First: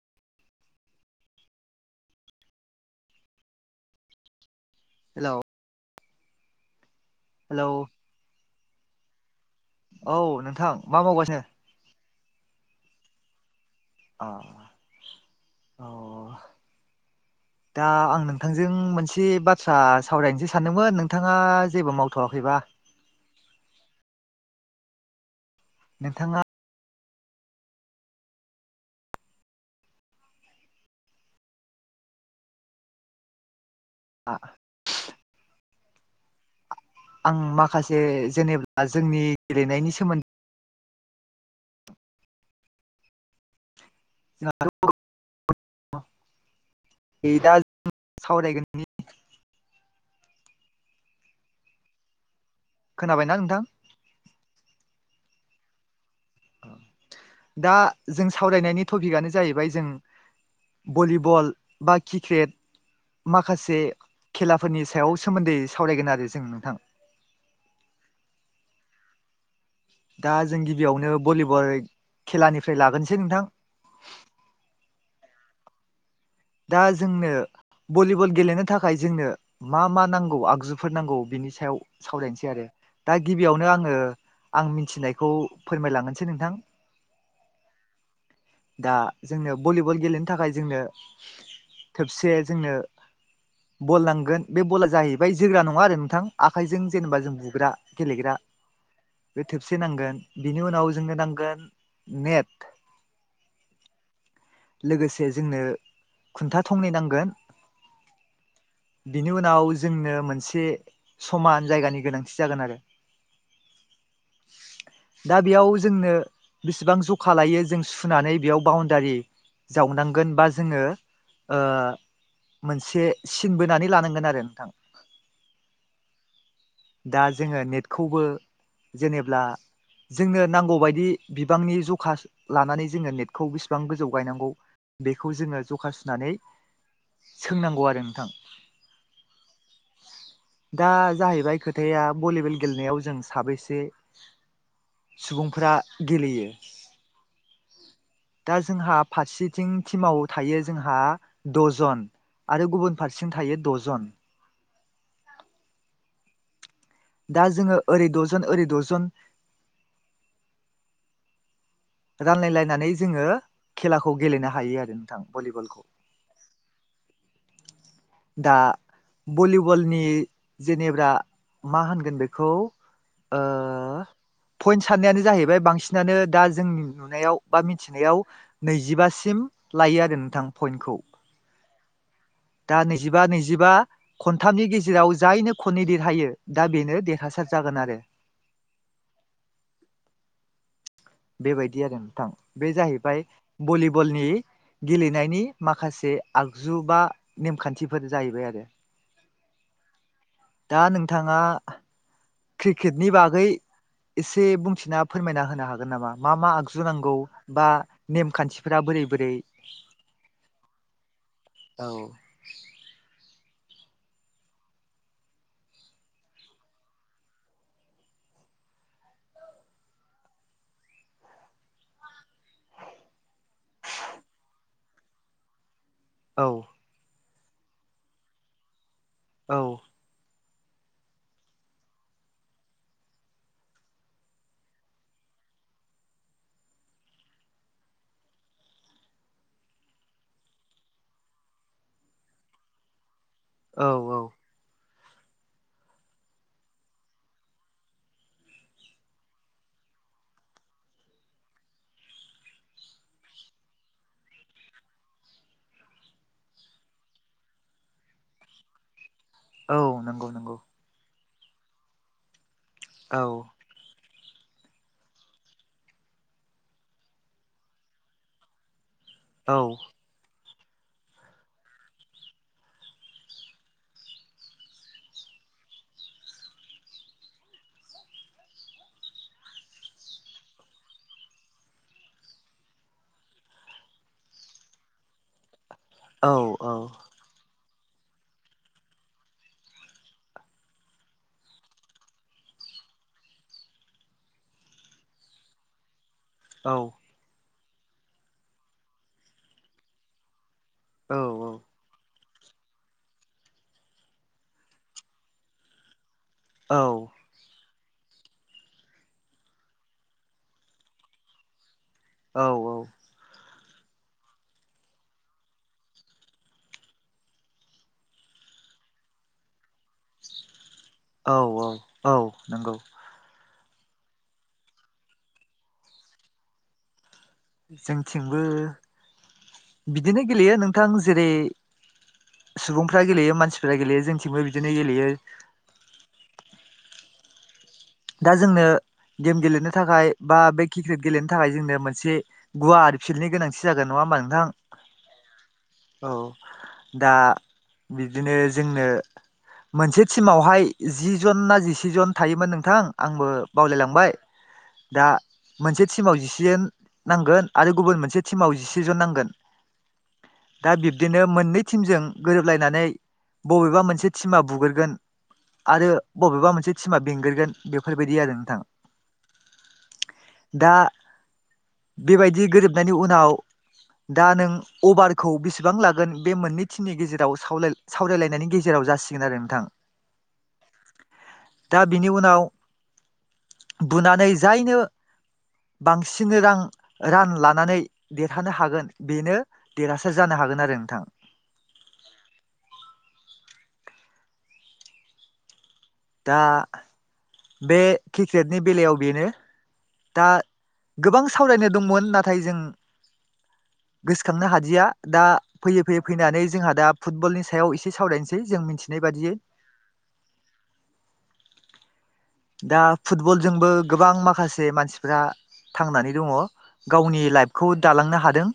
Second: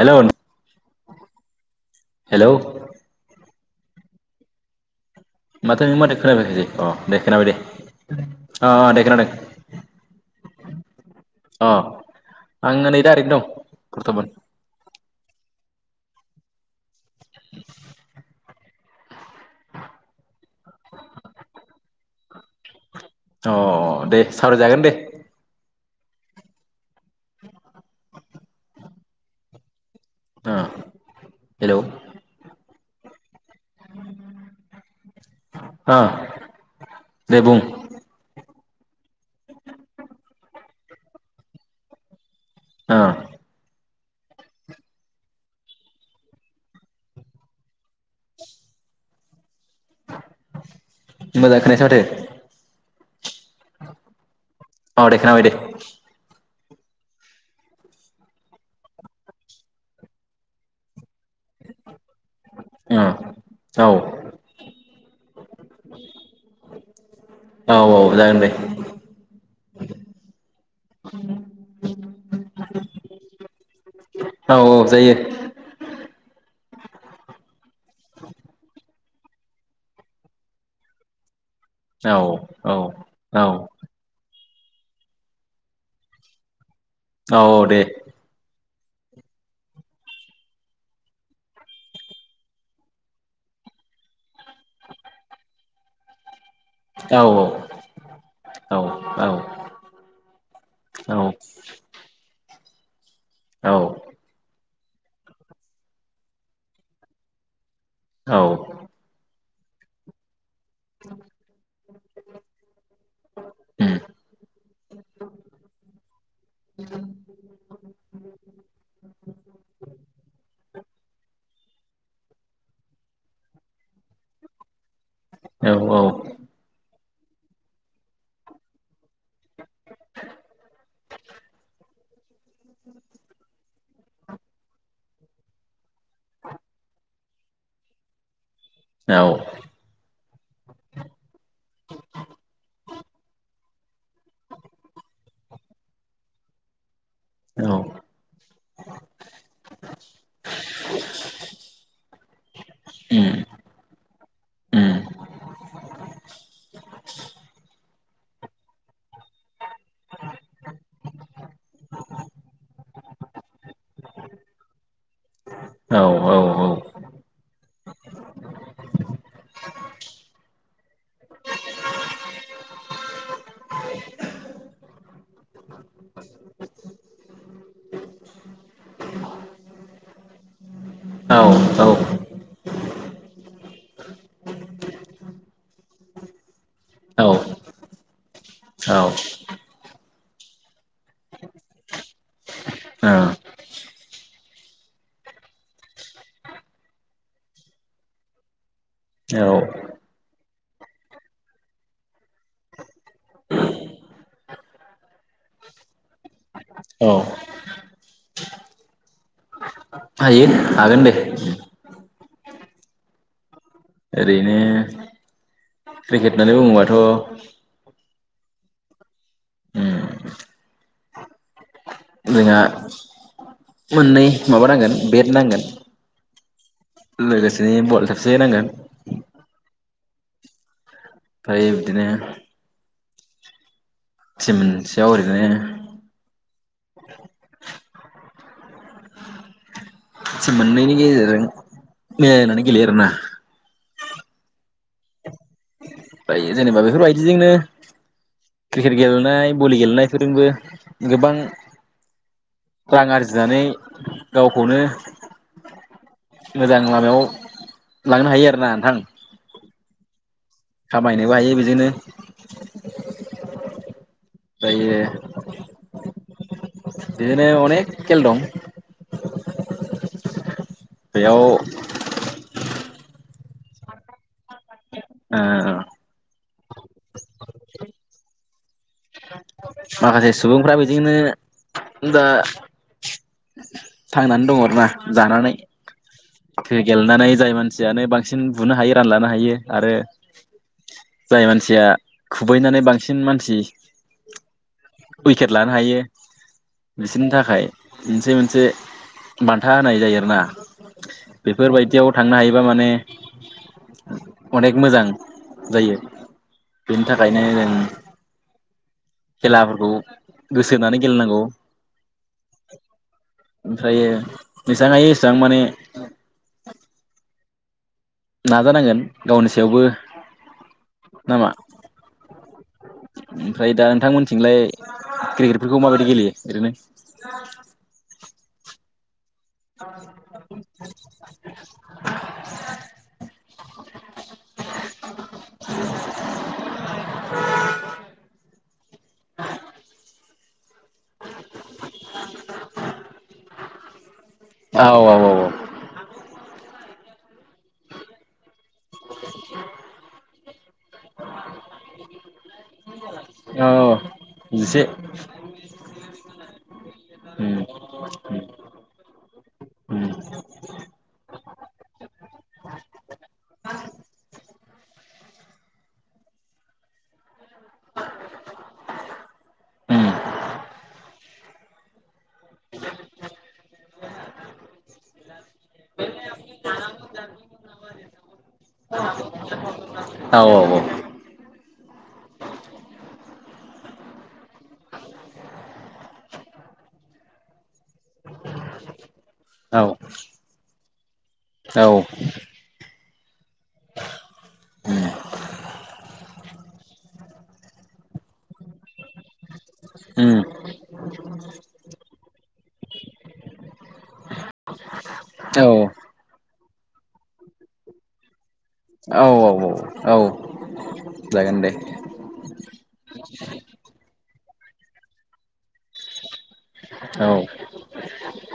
Hello नों hello hello माथो नों माथो खोनाफैयाखैसै अ दे खोनाबाय दे हेलौ अ दे खोनादों। औ नोंथां मा मावगासिनो अ आं नै दा ओरैनो दं अ बर्थमान औ दा आं नोंथांजों मोन दे बाथ्रा सावरायनोसो सानदोंमोन नोंथाङा जेबो मावथ'वाखैबा अ दे सावरायजागोन दे नोंथाङा अम हेलौ आ अ आं दे बुं माखासे जेनेबा जोंनि गेलेनायनि सोमोन आ [unintelligible] नै दा जों सावरायगोननि मोजां खोनायासै माथो खोनाबायना नोंथां अ दे खोनाबाय दे। दा जों सावरायनायनि टपिकआनो जाहैबाय जों भलिबल बा किक्रेट माखासे अ औ खेलाफोरनि सायाव सोमोन्दै सावरायगोन आरो जों नोंथां। औ औ जागोन दे। दा जों गिबियावनो भलिबल खेलानिफ्राय लागोनसै नोंथां औ औ जायो दा जोंनो भलिबल गेलेनो थाखाय जोंनो मा मा नांगौ आगजुफोर नांगौ बिनि सायाव औ सावरायनोसै आरो औ दा औ गिबियावनो आङो आं मिथिनायखौ फोरमायलांगोनसै नोंथां औ दे दा जोंनो भलिबल गेलेनो थाखाय जोंनो थोबसे जोंनो बल नांगोन बे बला जाहैबाय जोग्रा नङा आरो नोंथां। आखाइजों जेनेबा औ जों बुग्रा गेलेग्रा औ औ बे थेबसे नांगोन बिनि उनाव जोंनो नांगोन नेट औ। लोगोसे जोंनो खुन्था थंनै नांगोन। औ। बिनि उनाव जोंनो मोनसे एसे समान जायगानि गोनांथि जागोन आरो उम दा बेयाव जोंनो बेसेबां जखा लायो जों सुनानै बेयाव बाउनदारि जावनांगोन बा जोङो ओ मोनसे सिन बोनानै लानांगोन आरो नोंथां। औ औ। दा जोङो नेटखौबो जेनेब्ला जोंनो नांगौबायदि बिबांनि जखा लानानै जोङो नेटखौ बेसेबां गोजौ गायनांगौ बेखौ जोङो जखा सुनानै सोंनांगौ आरो नोंथां औ। दा जाहैबाय खोथाया भलिबल गेलेनायाव जों साबैसे सुबुंफ्रा गेलेयो औ। दा जोंहा फारसेथिं टिमाव थायो जोंहा दजन आरो गुबुन फारसेजों उम थायो दजन उम दा जोङो ओरै ड'जन ओरै ड'जन [inaudible] रानलायलायनानै जोङो खेलाखौ गेलेनो हायो आरो नोंथां भलिबलखौ। औ औ औ। दा भलिबलनि जेनेब्रा मा होनगोन बे खौ ओ पइन्ट साननायानो जाहैबाय बांसिनानो दा जोंनि नुनायाव बा मिथिनायाव नैजिबासिम लायो आरो नोंथां पइन्टखौ औ औ। दा नैजिबा नैजिबा खनथामनि गेजेराव जायनो खननै देरहायो दा बेनो औ देरहासार जागोन आरो औ बेबायदि आरो नोंथां बे जाहैबाय भलिबलनि गेलेनायनि माखासे आगजु बा नेमखान्थिफोर जाहैबाय आरो औ दा नोंथांङा क्रिकेटनि बागै एसे बुंथिना फोरमायना होनो हागोन नामा मा मा आगजु औ नांगौ बा नेमखान्थिफ बोरै बोरै हायो हागोन दे औ ओरैनो क्रिकेट होननानै बुङोबाथ' उम जोंहा मोननै माबा नांगोन बेड नांगोन। औ। लोगोसेनो बल थोबसे नांगोन। औ। फ्राय बिदिनो टिम मोनसेयाव ओरैनो टिम मोननैनि गेजेरजों मिलायलायनानै गेलेयो आरोना। औ औ। दायो जेनेबा बेफोरबायदिजोंनो क्रिकेट गेलेनाय बलि गेलेनायफोरजोंबो गोबां रां आरजिनानै गावखौनो मोजां लामायाव लांनो हायो आरोना नोंथां औ नंगौ नंगौ खामायनोबो हायो बिजोंनो औ [unintelligible] बिदिनो अनेक खेल दं। औ बेयाव ओ माखासे सुबुंफ्रा बिजोंनो दा थांनानै दङ' आरोना जानानै औ गेलेनानै जाय मान सियानो बांसिन बुनो हायो रानलानो हायो आरो जाय मानसिया खुबैनानै बांसिन मानसि उइकेट लानो हायो। औ बिसोरनि थाखाय एसे मोनसे बान्था होनाय जायो आरोना औ औ बेफोरबायदियाव थांनो हायोबा माने अनेक मोजां जायो। औ बेनि थाखायनो जों खेलाफोरखौ गोसो होनानै गेलेनांगौ औ औ ओमफ्रायो जेसां हायो एसां माने नाजानांगोन गावनि सायावबो औ नामा औ औ नंगौ ओमफ्राय दा नोंथांमोनथिंलाय क्रिकेटफोरखौ माबायदि गेलेयो बिदिनो जोंथिंबो बिदिनो गेलेयो नोंथां जेरै सुबुंफ्रा गेलेयो मानसिफ्रा गेलेयो जोंथिंबो बिदिनो गेलेयो दा जोंनो गेम गेलेनो थाखाय बा बे क्रिकेट गेलेनो थाखाय जोंनो मोनसे गुवार फिल्डनि गोनांथि जागोन नङा होमा नोंथां। औ औ औ औ दा बिदिनो जोंनो मोनसे टिमावहाय जि जन ना जिसेजन थायोमोन नोंथां आंबो औ औ बावलायलांबाय जिसे दा मोनसे टिमाव जिसेजन नांगोन उम आरो गुबुन मोनसे टिमाव जिसेजन नांगोन उम दा बिब्दिनो मोननै टिमजों गोरोबलायनानै बबेबा मोनसे टिमा बुगोरगोन आरो बबेबा मोनसे टिमा बेंगोरगोन बेफोरबायदि आरो नोंथां उम दा बेबायदि गोरोबनायनि उनाव दा नों अभारखौ बेसेबां लागोन बे मोननै टिमनि गेजेराव सावलाय सावरायलायनायनि गेजेराव जासिगोन आरो नोंथां औ औ दा बिनि उनाव बुनानै जायनो बांसिन रां रां लानानै देरहानो हागोन बेनो औ देरहासार जानो हागोन आरो नोंथां औ [unintelligible] दा बे क्रिकेटनि बेलायाव बेनो उम दा गोबां सावरायनो दंमोन नाथाय जों गोसोखांनो हादिया दा औ फैयै फैयै फैनानै जोंहा दा फुटबलनि सायाव एसे सावरायनसै जों मिथि औ औ औ औ जागोन दे दा फुटबलजोंबो गोबां माखासे मानसिफ्रा थांनानै दङ गावनि औ लाइफखौ दालांनो हादों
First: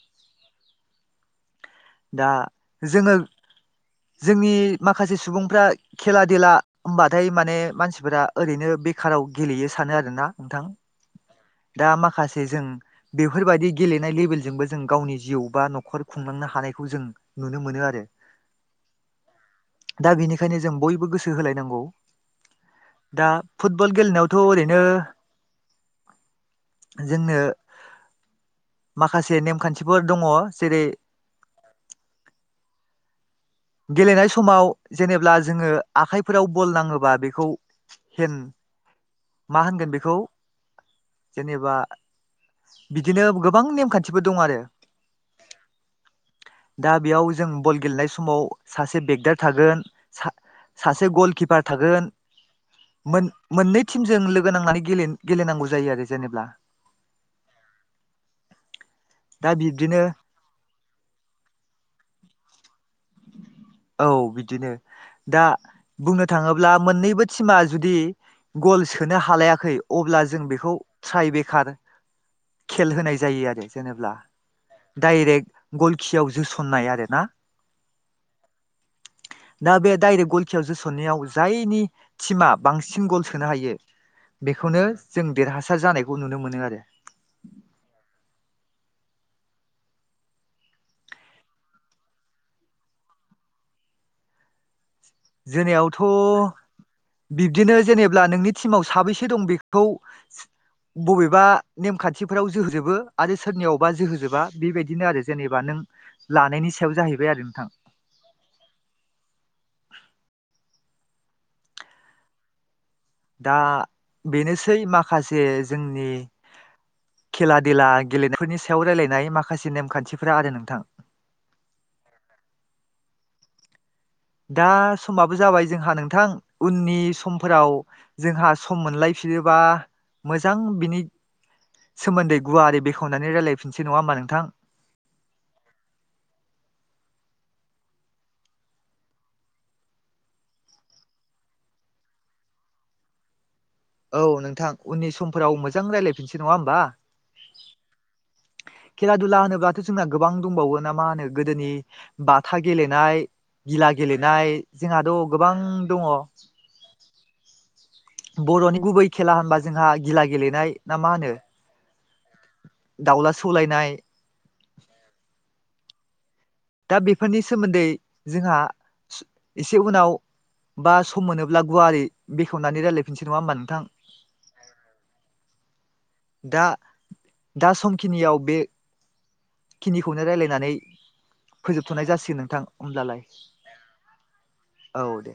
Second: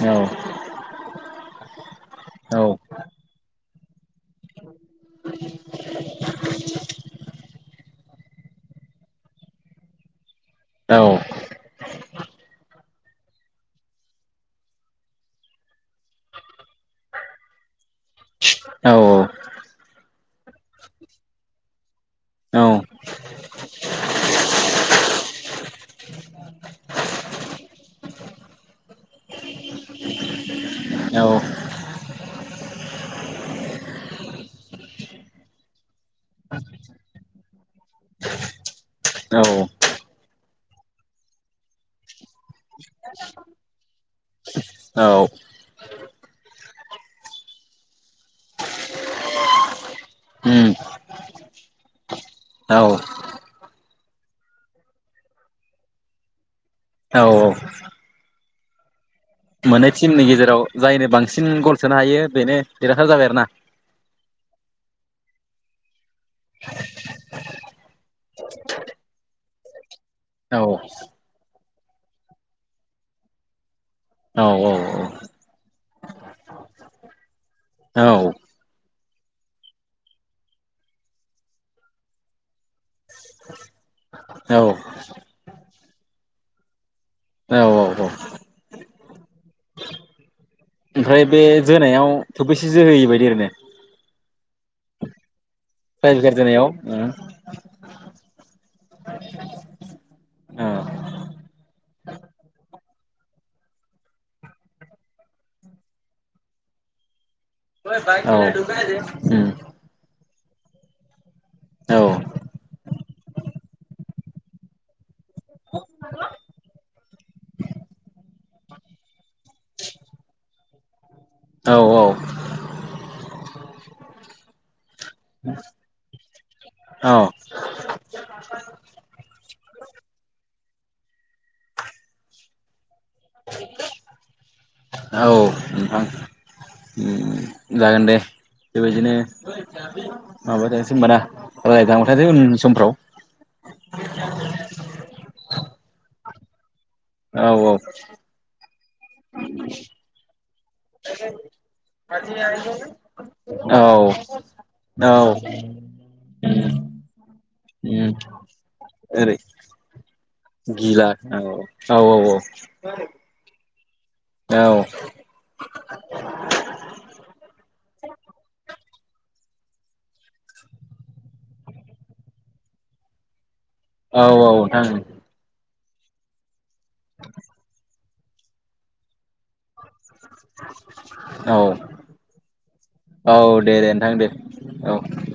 औ दा औ जोङो जोंनि माखासे सुबुंफ्रा खेला देला होमबाथाय माने मानसिफोरा ओरैनो बेखाराव गेलेयो सानो आरोना नोंथां औ दा माखासे जों बेफोरबायदि गेलेनाय लेभेलजोंबो जों गावनि जिउ बा नखर खुंलांनो हानाय खौ जों नुनो मोनो आरो औ औ दा बिनिखायनो जों बयबो गोसो होलायनांगौ औ दा फुटबल गेलेनायावथ' ओरैनो जोंनो माखासे नेमखान्थिफोर दङ जेरै औ गेलेनाय समाव जेनेब्ला जोङो आखाइफोराव बल नाङोबा बेखौ हेन औ मा होनगोन बेखौ जेनेबा बिदिनो गोबां नेमखान्थिफोर दं आरो औ दा बेयाव जों बल गेलेनाय समाव सासे बेगदार थागोन सा उम सासे गल किपार थागोन औ मोन-मोननै टिमजों लोगो नांनानै गेलेन-गेलेनांगौ जायो आरो जेनेबा औ औ दा मोननै बिब्दिनो टिमनि गेजेराव जायनो बांसिन गल सोनो हायो बेनो देरहासार जाबाय आरोना औ बिदिनो दा बुंनो थाङोब्ला मोननैबो टिमा जुदि गल सोनो हालायाखै अब्ला जों बेखौ औ ट्राइ बेखार खेल होनाय जायो आरो जेनेब्ला औ औ डाइरेक गलखियाव जोस'ननाय आरोना औ दा बे दडायरेक्ट गल खियाव जोसननायाव जायनि टिमा बांसिन गल सोनो हायो औ बेखौनो जों देरहासार जानायखौ नुनो मोनो आरो औ औ औ ओमफ्राय बे जोनायाव थोबैसे जोहोयै बायदि आरैनो जोनायाव फाय दनायाव [unintelligible] बिब्दिनो जेनेब्ला नोंनि टिमाव साबैसे दं बेखौ बबेबा नेमखान्थिफोराव जोहोजोबो आरो सोरनियावबा जोहोजोबा बेबायदिनो आरो जेनेबा नों लानायनि सायाव जाहैबाय आरो नोंथां [unintelligible] औ ओम औ दा बेनोसै माखासे जोंनि खेला देला गेलेनायफोरनि सायाव रायलायनाय माखासे नेमखान्थिफोरा आरो नोंथां औ औ दा समाबो जाबाय जोंहा नोंथां उननि औ औ समफोराव जोंहा सम मोनलायफिनोबा मोजां बिनि सोमोन्दै गुवारै बेखवनानै रायलायफिनसै नङा होनबा नोंथां औ नोंथां ओम जागोन दे बेबायदिनो माबाथानोसै होनबाना रायलायदां थादो उन समफ्राव औ नोंथां उननि समफोराव मोजां रायजलायफिनसै नङा होमबा? औ खेला दुला होनोब्लाथ' जोंना गोबां दंबावो ना मा होनो गोदोनि बाथा गेलेनाय। औ गिला गेलेनाय जोंहाथ' औ गोबां दङ। औ बर'नि गुबै खेला ओरै होनबा जोंहा गिला गेलेनाय ना गिला मा होनो? औ औ औ। दाउला सौलायनाय औ। दा बेफोरनि सोमोन्दै जोंहा एसे उनाव बा सम मोनोब्ला गुवारै बेखेवनानै रायजलायफिनसै नङा होमा नोंथां? औ औ नोंथां ओं। दा दा समखिनियाव बे खिनिखौनो रायजलायनानै औ फोजोबथ'नाय जासिगोन नोंथां होमब्लालाय। औ दे दे नोंथां दे औ।